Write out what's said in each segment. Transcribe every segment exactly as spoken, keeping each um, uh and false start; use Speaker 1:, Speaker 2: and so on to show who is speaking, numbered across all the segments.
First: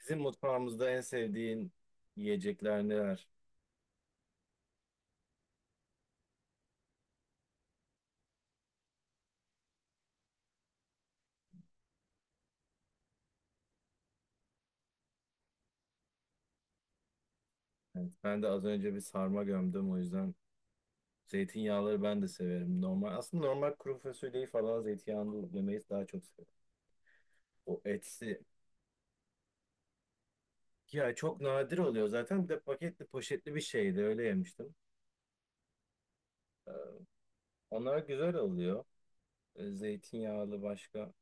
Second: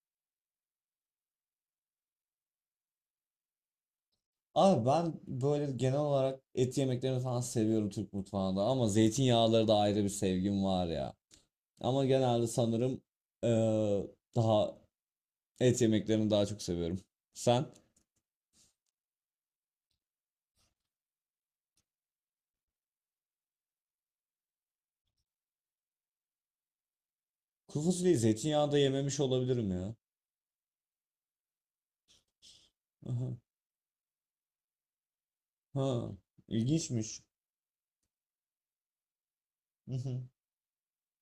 Speaker 1: Bizim mutfağımızda en sevdiğin yiyecekler neler?
Speaker 2: Abi ben böyle genel olarak et yemeklerini falan seviyorum Türk mutfağında ama zeytinyağları da ayrı bir sevgim var ya. Ama genelde sanırım eee, daha et yemeklerini daha çok seviyorum. Sen?
Speaker 1: Evet, ben de az önce bir sarma gömdüm o yüzden zeytinyağları ben de severim. Normal aslında normal kuru fasulyeyi falan zeytinyağlı yemeyi daha çok severim. O
Speaker 2: Kuru fasulyeyi
Speaker 1: etsi
Speaker 2: zeytinyağında yememiş olabilirim ya.
Speaker 1: Ya çok nadir oluyor zaten bir de paketli
Speaker 2: Aha.
Speaker 1: poşetli bir şeydi öyle yemiştim.
Speaker 2: Ha, ilginçmiş.
Speaker 1: Onlar güzel oluyor. E,
Speaker 2: Hı hı.
Speaker 1: Zeytinyağlı başka.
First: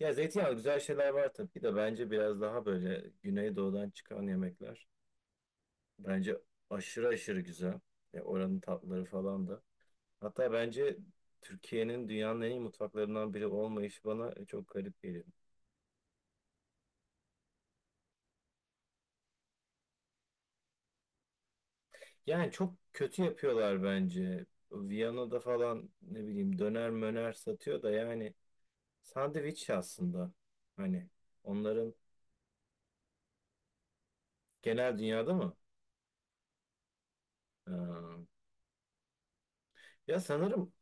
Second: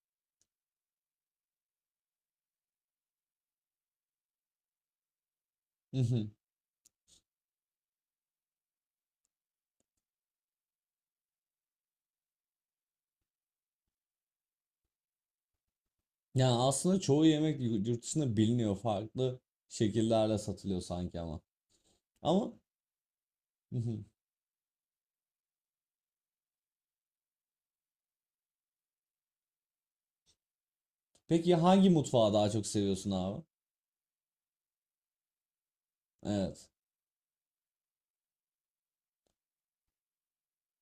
Speaker 1: Ya zeytinyağlı güzel şeyler var tabii de bence biraz daha böyle Güneydoğu'dan çıkan yemekler.
Speaker 2: Hı hı.
Speaker 1: Bence aşırı aşırı güzel. Ya oranın tatları falan da. Hatta bence Türkiye'nin dünyanın en iyi mutfaklarından biri olmayışı bana çok garip geliyor.
Speaker 2: Yani aslında çoğu yemek yu- yurt dışında biliniyor farklı şekillerle satılıyor sanki ama.
Speaker 1: Yani
Speaker 2: Ama
Speaker 1: çok kötü
Speaker 2: hı
Speaker 1: yapıyorlar
Speaker 2: hı.
Speaker 1: bence. Viyana'da falan ne bileyim döner möner satıyor da yani sandviç aslında. Hani
Speaker 2: Peki hangi
Speaker 1: onların
Speaker 2: mutfağı daha çok seviyorsun abi?
Speaker 1: genel dünyada mı?
Speaker 2: Evet.
Speaker 1: Ee, Ya sanırım,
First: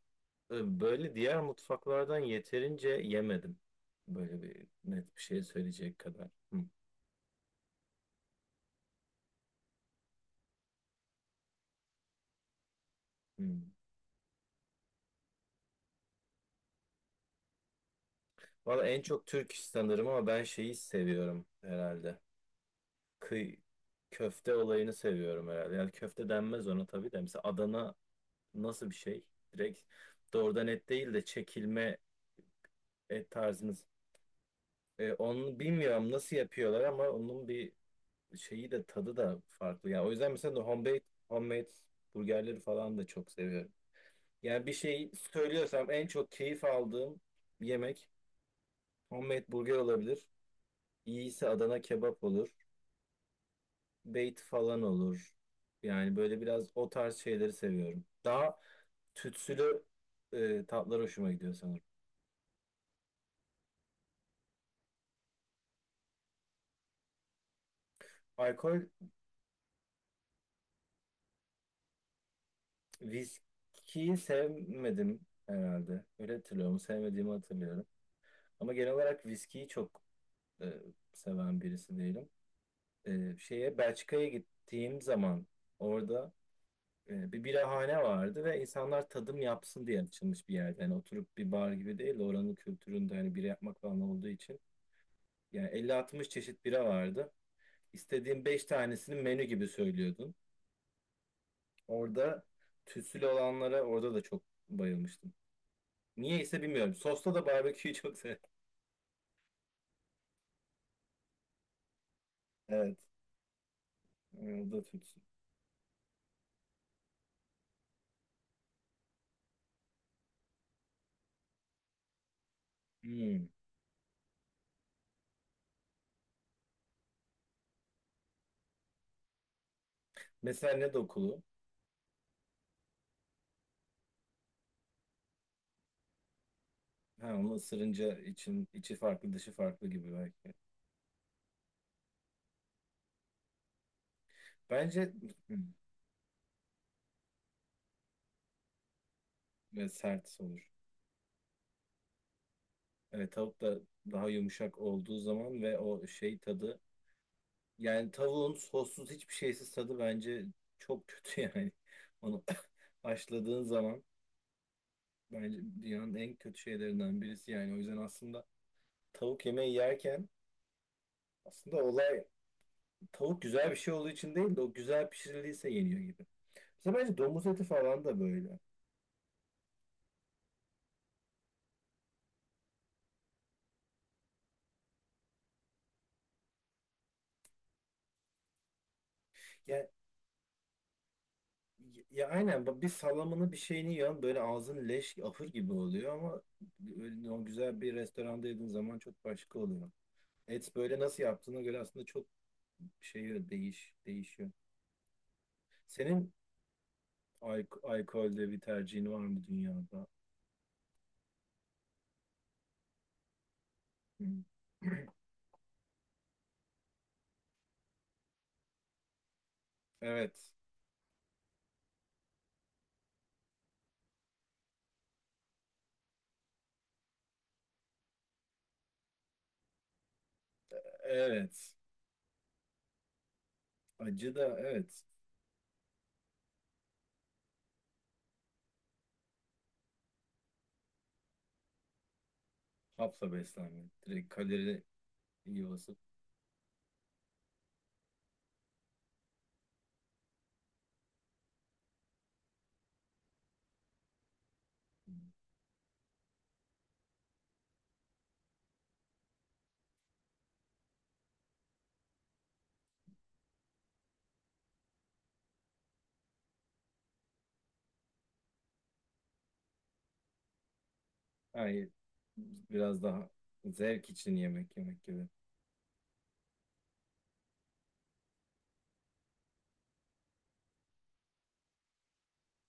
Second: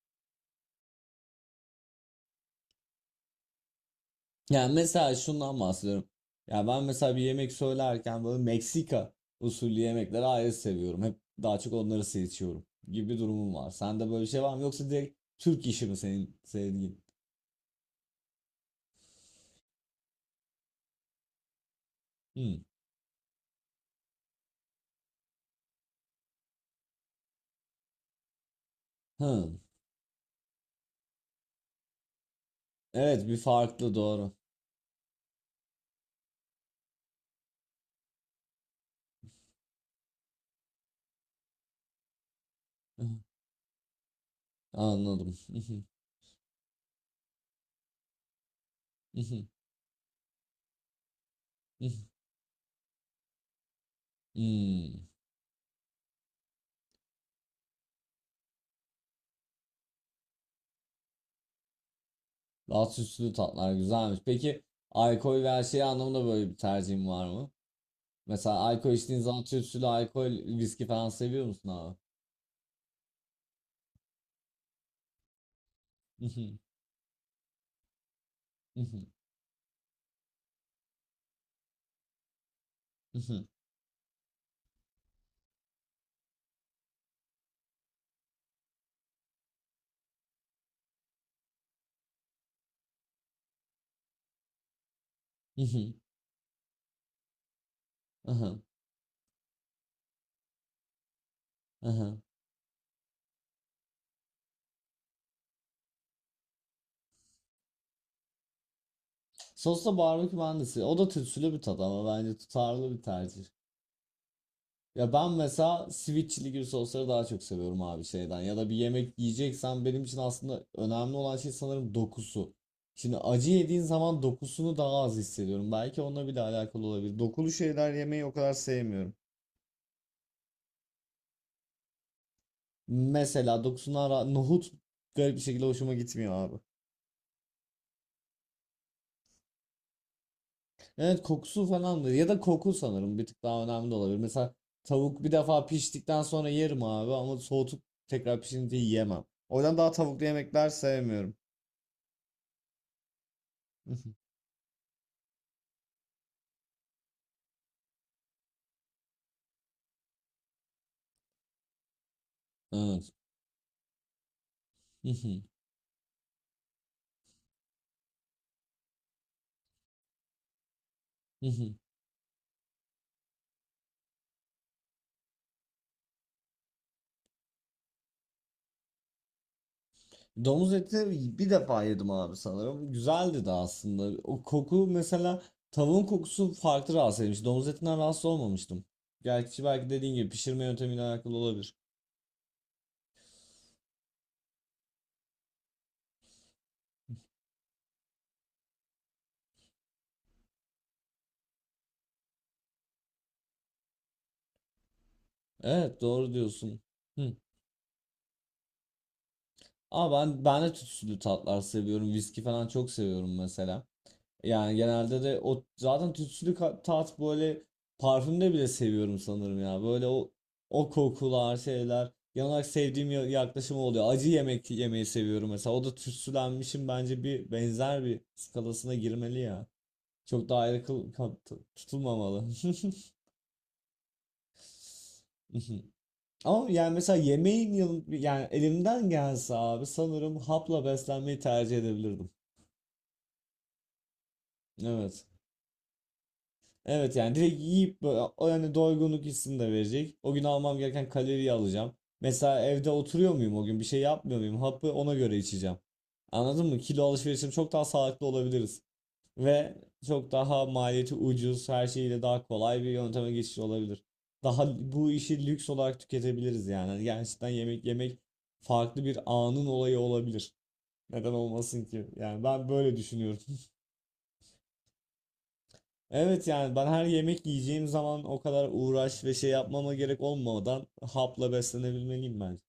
Speaker 1: e, böyle diğer mutfaklardan yeterince yemedim. Böyle bir
Speaker 2: Yani
Speaker 1: net
Speaker 2: mesela
Speaker 1: bir şey
Speaker 2: şundan
Speaker 1: söyleyecek
Speaker 2: bahsediyorum.
Speaker 1: kadar. Hı,
Speaker 2: Ya ben mesela bir yemek söylerken böyle Meksika usulü yemekleri ayrı seviyorum. Hep daha çok onları seçiyorum gibi bir
Speaker 1: hı.
Speaker 2: durumum var. Sende böyle bir şey var mı? Yoksa direkt Türk işi mi senin sevdiğin?
Speaker 1: Valla en çok Türk iş sanırım ama ben şeyi seviyorum herhalde.
Speaker 2: Hmm.
Speaker 1: kıy Köfte olayını seviyorum herhalde. Yani köfte denmez ona tabii de. Mesela Adana nasıl bir şey?
Speaker 2: Hı.
Speaker 1: Direkt doğrudan et değil de çekilme
Speaker 2: Evet
Speaker 1: et
Speaker 2: bir
Speaker 1: tarzınız.
Speaker 2: farklı doğru.
Speaker 1: E, onu bilmiyorum nasıl yapıyorlar ama onun bir şeyi de tadı da farklı. Yani o yüzden mesela no homemade, homemade burgerleri falan da çok seviyorum. Yani bir şey
Speaker 2: Anladım.
Speaker 1: söylüyorsam en çok keyif aldığım yemek homemade burger olabilir. İyiyse Adana kebap olur. Bait falan
Speaker 2: Hmm.
Speaker 1: olur. Yani böyle biraz o tarz şeyleri seviyorum. Daha tütsülü e, tatlar hoşuma gidiyor sanırım.
Speaker 2: Daha süslü tatlar güzelmiş. Peki alkol ve her şey anlamında böyle bir tercihin var mı? Mesela
Speaker 1: Alkol,
Speaker 2: alkol içtiğin zaman tütsülü alkol, viski falan seviyor musun abi?
Speaker 1: viskiyi sevmedim herhalde. Öyle hatırlıyorum. Sevmediğimi hatırlıyorum. Ama genel olarak viskiyi çok e, seven birisi değilim. E, şeye Belçika'ya gittiğim zaman orada e, bir birahane vardı ve insanlar tadım yapsın diye açılmış bir yerde. Yani oturup bir bar gibi değil de oranın kültüründe hani bira yapmak falan olduğu için.
Speaker 2: Hı
Speaker 1: Yani elli
Speaker 2: hı.
Speaker 1: altmış çeşit bira vardı. İstediğin
Speaker 2: Aha.
Speaker 1: beş tanesini menü gibi söylüyordun.
Speaker 2: Aha.
Speaker 1: Orada tütsülü olanlara orada da çok bayılmıştım. Niye ise bilmiyorum. Sosta da barbeküyü çok sev.
Speaker 2: Sosla barbekü mühendisi. O da tütsülü bir tat ama bence
Speaker 1: Evet.
Speaker 2: tutarlı bir tercih.
Speaker 1: O da
Speaker 2: Ya
Speaker 1: tütsü.
Speaker 2: ben mesela sweet chili gibi sosları daha çok seviyorum abi şeyden. Ya da bir yemek yiyeceksen benim için aslında önemli olan şey sanırım dokusu. Şimdi
Speaker 1: Hmm.
Speaker 2: acı yediğin zaman dokusunu daha az hissediyorum. Belki onunla bile alakalı olabilir. Dokulu şeyler yemeyi o kadar sevmiyorum.
Speaker 1: Mesela ne dokulu?
Speaker 2: Mesela dokusundan ra- nohut garip bir şekilde hoşuma gitmiyor abi.
Speaker 1: Ha, onu ısırınca için, içi farklı dışı farklı gibi belki.
Speaker 2: Evet kokusu falan da ya da koku sanırım bir tık daha önemli de olabilir. Mesela
Speaker 1: Bence,
Speaker 2: tavuk bir
Speaker 1: hmm,
Speaker 2: defa piştikten sonra yerim abi ama soğutup tekrar pişince yiyemem. O yüzden
Speaker 1: ve
Speaker 2: daha tavuklu
Speaker 1: sert olur.
Speaker 2: yemekler sevmiyorum.
Speaker 1: Evet tavuk da daha yumuşak olduğu zaman ve o şey tadı. Yani tavuğun sossuz hiçbir şeysiz tadı bence çok kötü yani. Onu
Speaker 2: Evet.
Speaker 1: haşladığın zaman bence dünyanın en kötü şeylerinden birisi yani. O yüzden aslında tavuk yemeği yerken aslında olay tavuk güzel bir şey olduğu için değil de o güzel pişirildiyse yeniyor gibi. Mesela bence domuz eti falan da böyle.
Speaker 2: Domuz eti bir defa yedim abi sanırım. Güzeldi de aslında. O koku mesela tavuğun kokusu farklı rahatsız etmiş. Domuz etinden rahatsız olmamıştım. Gerçi
Speaker 1: Ya,
Speaker 2: belki dediğin gibi pişirme yöntemiyle alakalı olabilir.
Speaker 1: ya aynen bak bir salamını bir şeyini yiyorsun böyle ağzın leş ahır gibi oluyor ama öyle o güzel bir restoranda yediğin zaman çok başka oluyor. Et böyle nasıl yaptığına göre aslında çok şey değiş değişiyor.
Speaker 2: Evet
Speaker 1: Senin
Speaker 2: doğru diyorsun.
Speaker 1: alk- alkolde bir tercihin var mı dünyada?
Speaker 2: Ama ben ben de tütsülü tatlar seviyorum. Viski falan çok seviyorum mesela.
Speaker 1: Hı.
Speaker 2: Yani genelde de o zaten tütsülü ka- tat böyle parfümde bile seviyorum sanırım ya. Böyle o
Speaker 1: Evet.
Speaker 2: o kokular şeyler. Genel olarak sevdiğim ya- yaklaşım oluyor. Acı yemek yemeyi seviyorum mesela. O da tütsülenmişin bence bir benzer bir skalasına girmeli ya. Çok daha ayrı kıl- ka-
Speaker 1: Evet.
Speaker 2: tutulmamalı.
Speaker 1: Acı da evet.
Speaker 2: Ama yani mesela yemeğin yanı- yani elimden gelse abi sanırım hapla beslenmeyi tercih edebilirdim.
Speaker 1: Hapla beslenme. Direkt kalori
Speaker 2: Evet.
Speaker 1: iyi basıp.
Speaker 2: Evet yani direkt yiyip böyle o yani doygunluk hissini de verecek. O gün almam gereken kaloriyi alacağım. Mesela evde oturuyor muyum o gün bir şey yapmıyor muyum? Hapı ona göre içeceğim. Anladın mı? Kilo alışverişim çok daha sağlıklı olabiliriz. Ve çok daha maliyeti ucuz, her şeyiyle daha kolay bir yönteme geçiş olabilir. Daha bu işi lüks olarak tüketebiliriz yani. Hani gerçekten yemek yemek farklı bir anın olayı olabilir. Neden olmasın
Speaker 1: Hayır.
Speaker 2: ki? Yani ben böyle
Speaker 1: Biraz daha
Speaker 2: düşünüyorum.
Speaker 1: zevk için yemek yemek gibi.
Speaker 2: Evet yani ben her yemek yiyeceğim zaman o kadar uğraş ve şey yapmama gerek olmadan hapla beslenebilmeliyim bence.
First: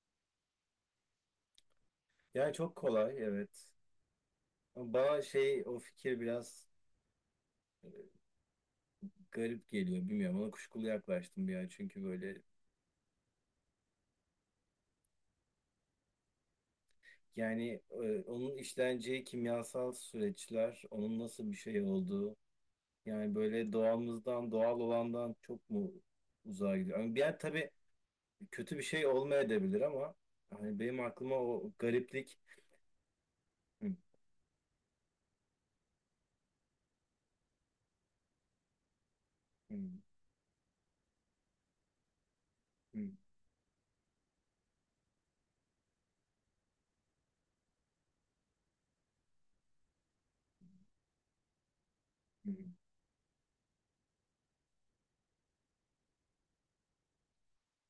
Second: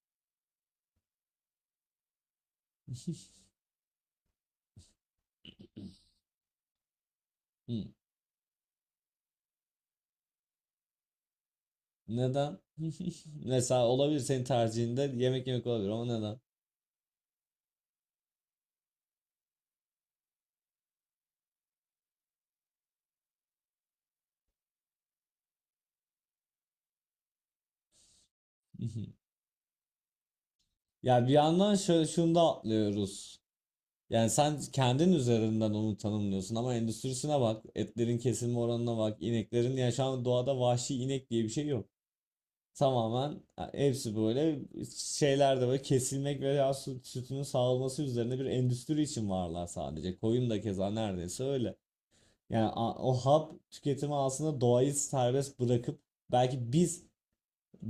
Speaker 1: Yani çok kolay evet. Ama bana şey o fikir biraz
Speaker 2: Hı.
Speaker 1: garip geliyor. Bilmiyorum, ona kuşkulu yaklaştım bir an. Çünkü böyle
Speaker 2: Neden? Mesela olabilir senin tercihinde yemek yemek olabilir ama neden?
Speaker 1: yani, e, onun işleneceği kimyasal süreçler, onun nasıl bir şey olduğu. Yani böyle doğamızdan, doğal olandan çok mu uzağa gidiyor? Yani bir yer tabii kötü bir şey olmayabilir ama hani benim
Speaker 2: Ya bir
Speaker 1: aklıma o
Speaker 2: yandan şö- şunu
Speaker 1: gariplik.
Speaker 2: da atlıyoruz.
Speaker 1: Hı,
Speaker 2: Yani sen kendin üzerinden onu tanımlıyorsun ama endüstrisine bak, etlerin kesilme oranına bak,
Speaker 1: hı,
Speaker 2: ineklerin ya şu an doğada vahşi inek diye bir şey yok.
Speaker 1: hı,
Speaker 2: Tamamen hepsi böyle şeyler de böyle kesilmek veya süt, sütünün sağlanması üzerine bir endüstri için varlar sadece. Koyun da keza neredeyse öyle.
Speaker 1: hı,
Speaker 2: Yani a- o hap tüketimi aslında doğayı serbest bırakıp belki biz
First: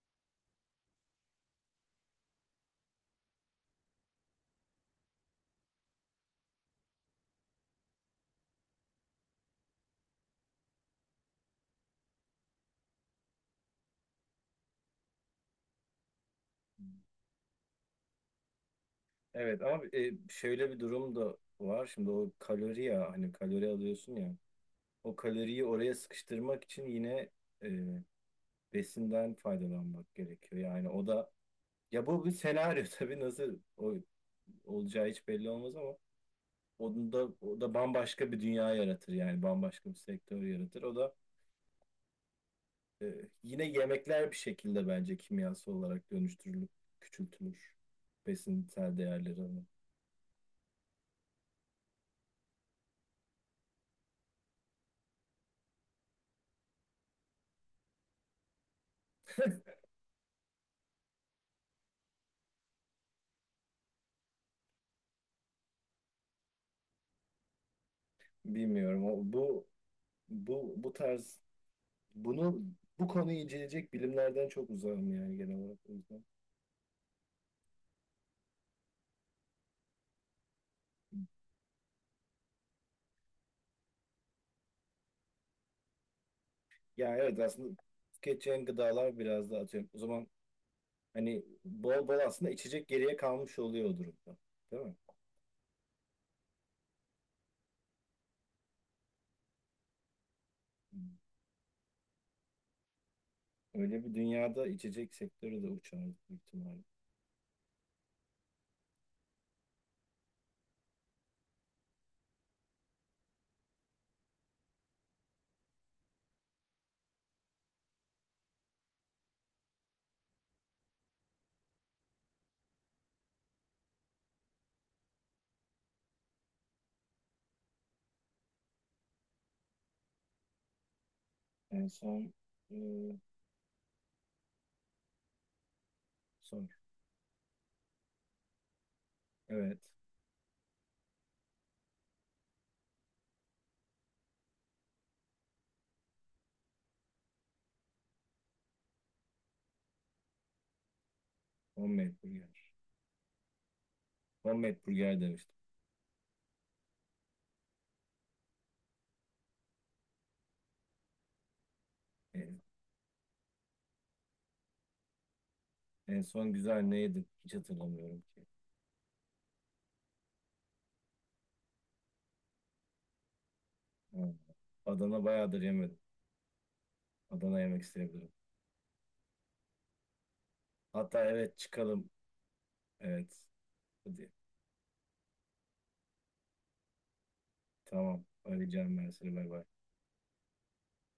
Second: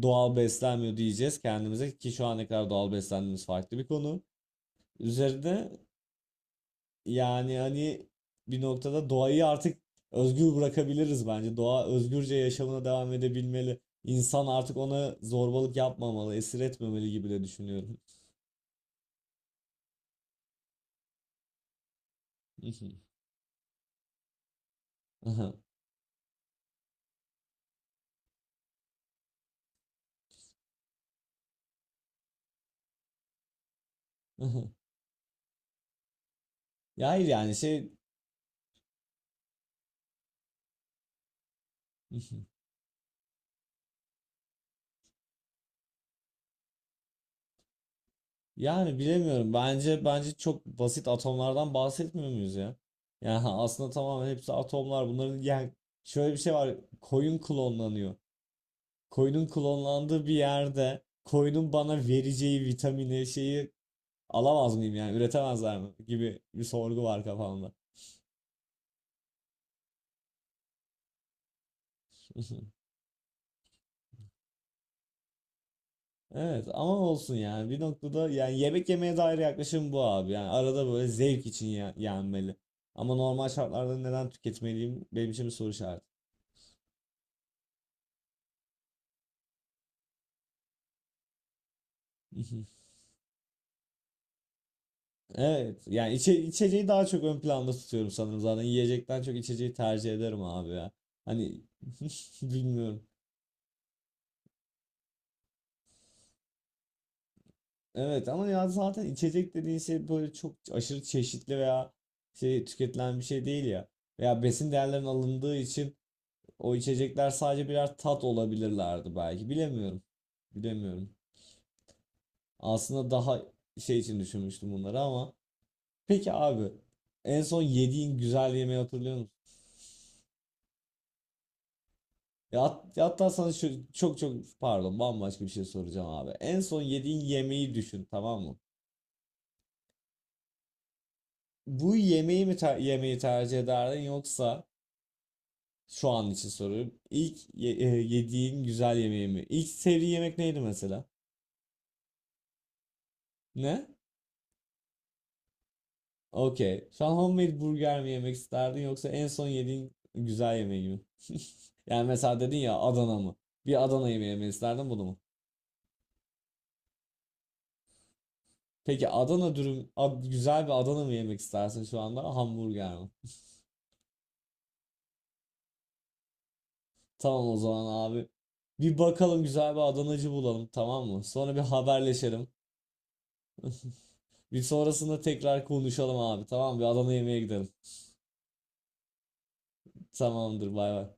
Speaker 2: doğal beslenmiyor diyeceğiz kendimize ki şu ana kadar doğal beslendiğimiz farklı bir konu. Üzerinde yani hani bir noktada doğayı artık özgür bırakabiliriz bence. Doğa özgürce yaşamına devam edebilmeli. İnsan artık ona zorbalık yapmamalı, esir
Speaker 1: hı.
Speaker 2: etmemeli gibi de düşünüyorum.
Speaker 1: Evet ama, e, şöyle bir durum da var. Şimdi o kalori ya hani kalori alıyorsun ya. O
Speaker 2: Aha,
Speaker 1: kaloriyi oraya sıkıştırmak için yine, e, besinden faydalanmak gerekiyor. Yani o da, ya bu bir senaryo tabii nasıl o,
Speaker 2: aha.
Speaker 1: olacağı hiç belli olmaz ama
Speaker 2: Ya
Speaker 1: onun da,
Speaker 2: hayır yani
Speaker 1: o da
Speaker 2: şey
Speaker 1: bambaşka bir dünya yaratır yani bambaşka bir sektör yaratır. O da, e, yine yemekler bir şekilde bence kimyasal olarak dönüştürülüp küçültülür besinsel
Speaker 2: yani
Speaker 1: değerleri.
Speaker 2: bilemiyorum.
Speaker 1: Ama.
Speaker 2: Bence bence çok basit atomlardan bahsetmiyor muyuz ya? Yani aslında tamamen hepsi atomlar. Bunların yani şöyle bir şey var. Koyun klonlanıyor. Koyunun klonlandığı bir yerde koyunun bana vereceği vitamini şeyi alamaz mıyım yani üretemezler mi gibi bir sorgu var kafamda.
Speaker 1: Bilmiyorum. O, bu bu bu tarz bunu Bu konuyu inceleyecek bilimlerden çok uzağım yani genel olarak o yüzden.
Speaker 2: Evet ama olsun yani bir noktada yani yemek yemeye dair yaklaşım bu abi yani arada böyle zevk için ya- yenmeli. Ama normal şartlarda neden tüketmeliyim benim için bir soru işareti.
Speaker 1: Ya evet aslında tüketeceğin gıdalar biraz daha atıyorum. O zaman hani bol bol aslında içecek geriye kalmış oluyor o durumda. Değil mi?
Speaker 2: Evet yani içe, içeceği daha çok ön planda tutuyorum sanırım zaten yiyecekten çok içeceği tercih ederim abi ya. Hani bilmiyorum.
Speaker 1: Öyle bir dünyada içecek sektörü de uçardı büyük ihtimalle.
Speaker 2: Evet ama ya zaten içecek dediğin şey böyle çok aşırı çeşitli veya şey tüketilen bir şey değil ya. Veya besin değerlerinin alındığı için o içecekler sadece birer tat olabilirlerdi belki. Bilemiyorum. Bilemiyorum. Aslında daha şey için düşünmüştüm bunları ama. Peki abi en son yediğin güzel yemeği hatırlıyor musun?
Speaker 1: En son
Speaker 2: Ya hat- ya
Speaker 1: e,
Speaker 2: hatta sana şu çok çok pardon bambaşka bir şey soracağım abi. En
Speaker 1: son.
Speaker 2: son yediğin yemeği düşün tamam mı?
Speaker 1: Evet.
Speaker 2: Bu yemeği mi ter- yemeği tercih ederdin yoksa şu an için soruyorum. İlk ye- e, yediğin güzel yemeği mi? İlk sevdiğin yemek neydi mesela?
Speaker 1: Homemade burger.
Speaker 2: Ne?
Speaker 1: Homemade burger demiştim.
Speaker 2: Okey. Şu an homemade burger mi yemek isterdin yoksa en son yediğin güzel yemeği mi? Yani
Speaker 1: E,
Speaker 2: mesela dedin ya Adana mı? Bir Adana yemeği yemek isterdin bunu mu?
Speaker 1: en son güzel ne yedim? Hiç hatırlamıyorum ki.
Speaker 2: Peki Adana dürüm, ad- güzel bir Adana mı yemek istersin şu anda? Hamburger mi?
Speaker 1: Ha. Adana bayağıdır yemedim.
Speaker 2: Tamam o
Speaker 1: Adana yemek
Speaker 2: zaman abi.
Speaker 1: isteyebilirim.
Speaker 2: Bir bakalım güzel bir Adanacı bulalım tamam
Speaker 1: Hatta
Speaker 2: mı? Sonra
Speaker 1: evet
Speaker 2: bir
Speaker 1: çıkalım.
Speaker 2: haberleşelim.
Speaker 1: Evet. Hadi.
Speaker 2: Bir sonrasında tekrar konuşalım abi tamam mı? Bir Adana yemeğe gidelim.
Speaker 1: Tamam. Arayacağım ben seni. Bay bay.
Speaker 2: Tamamdır bay bay.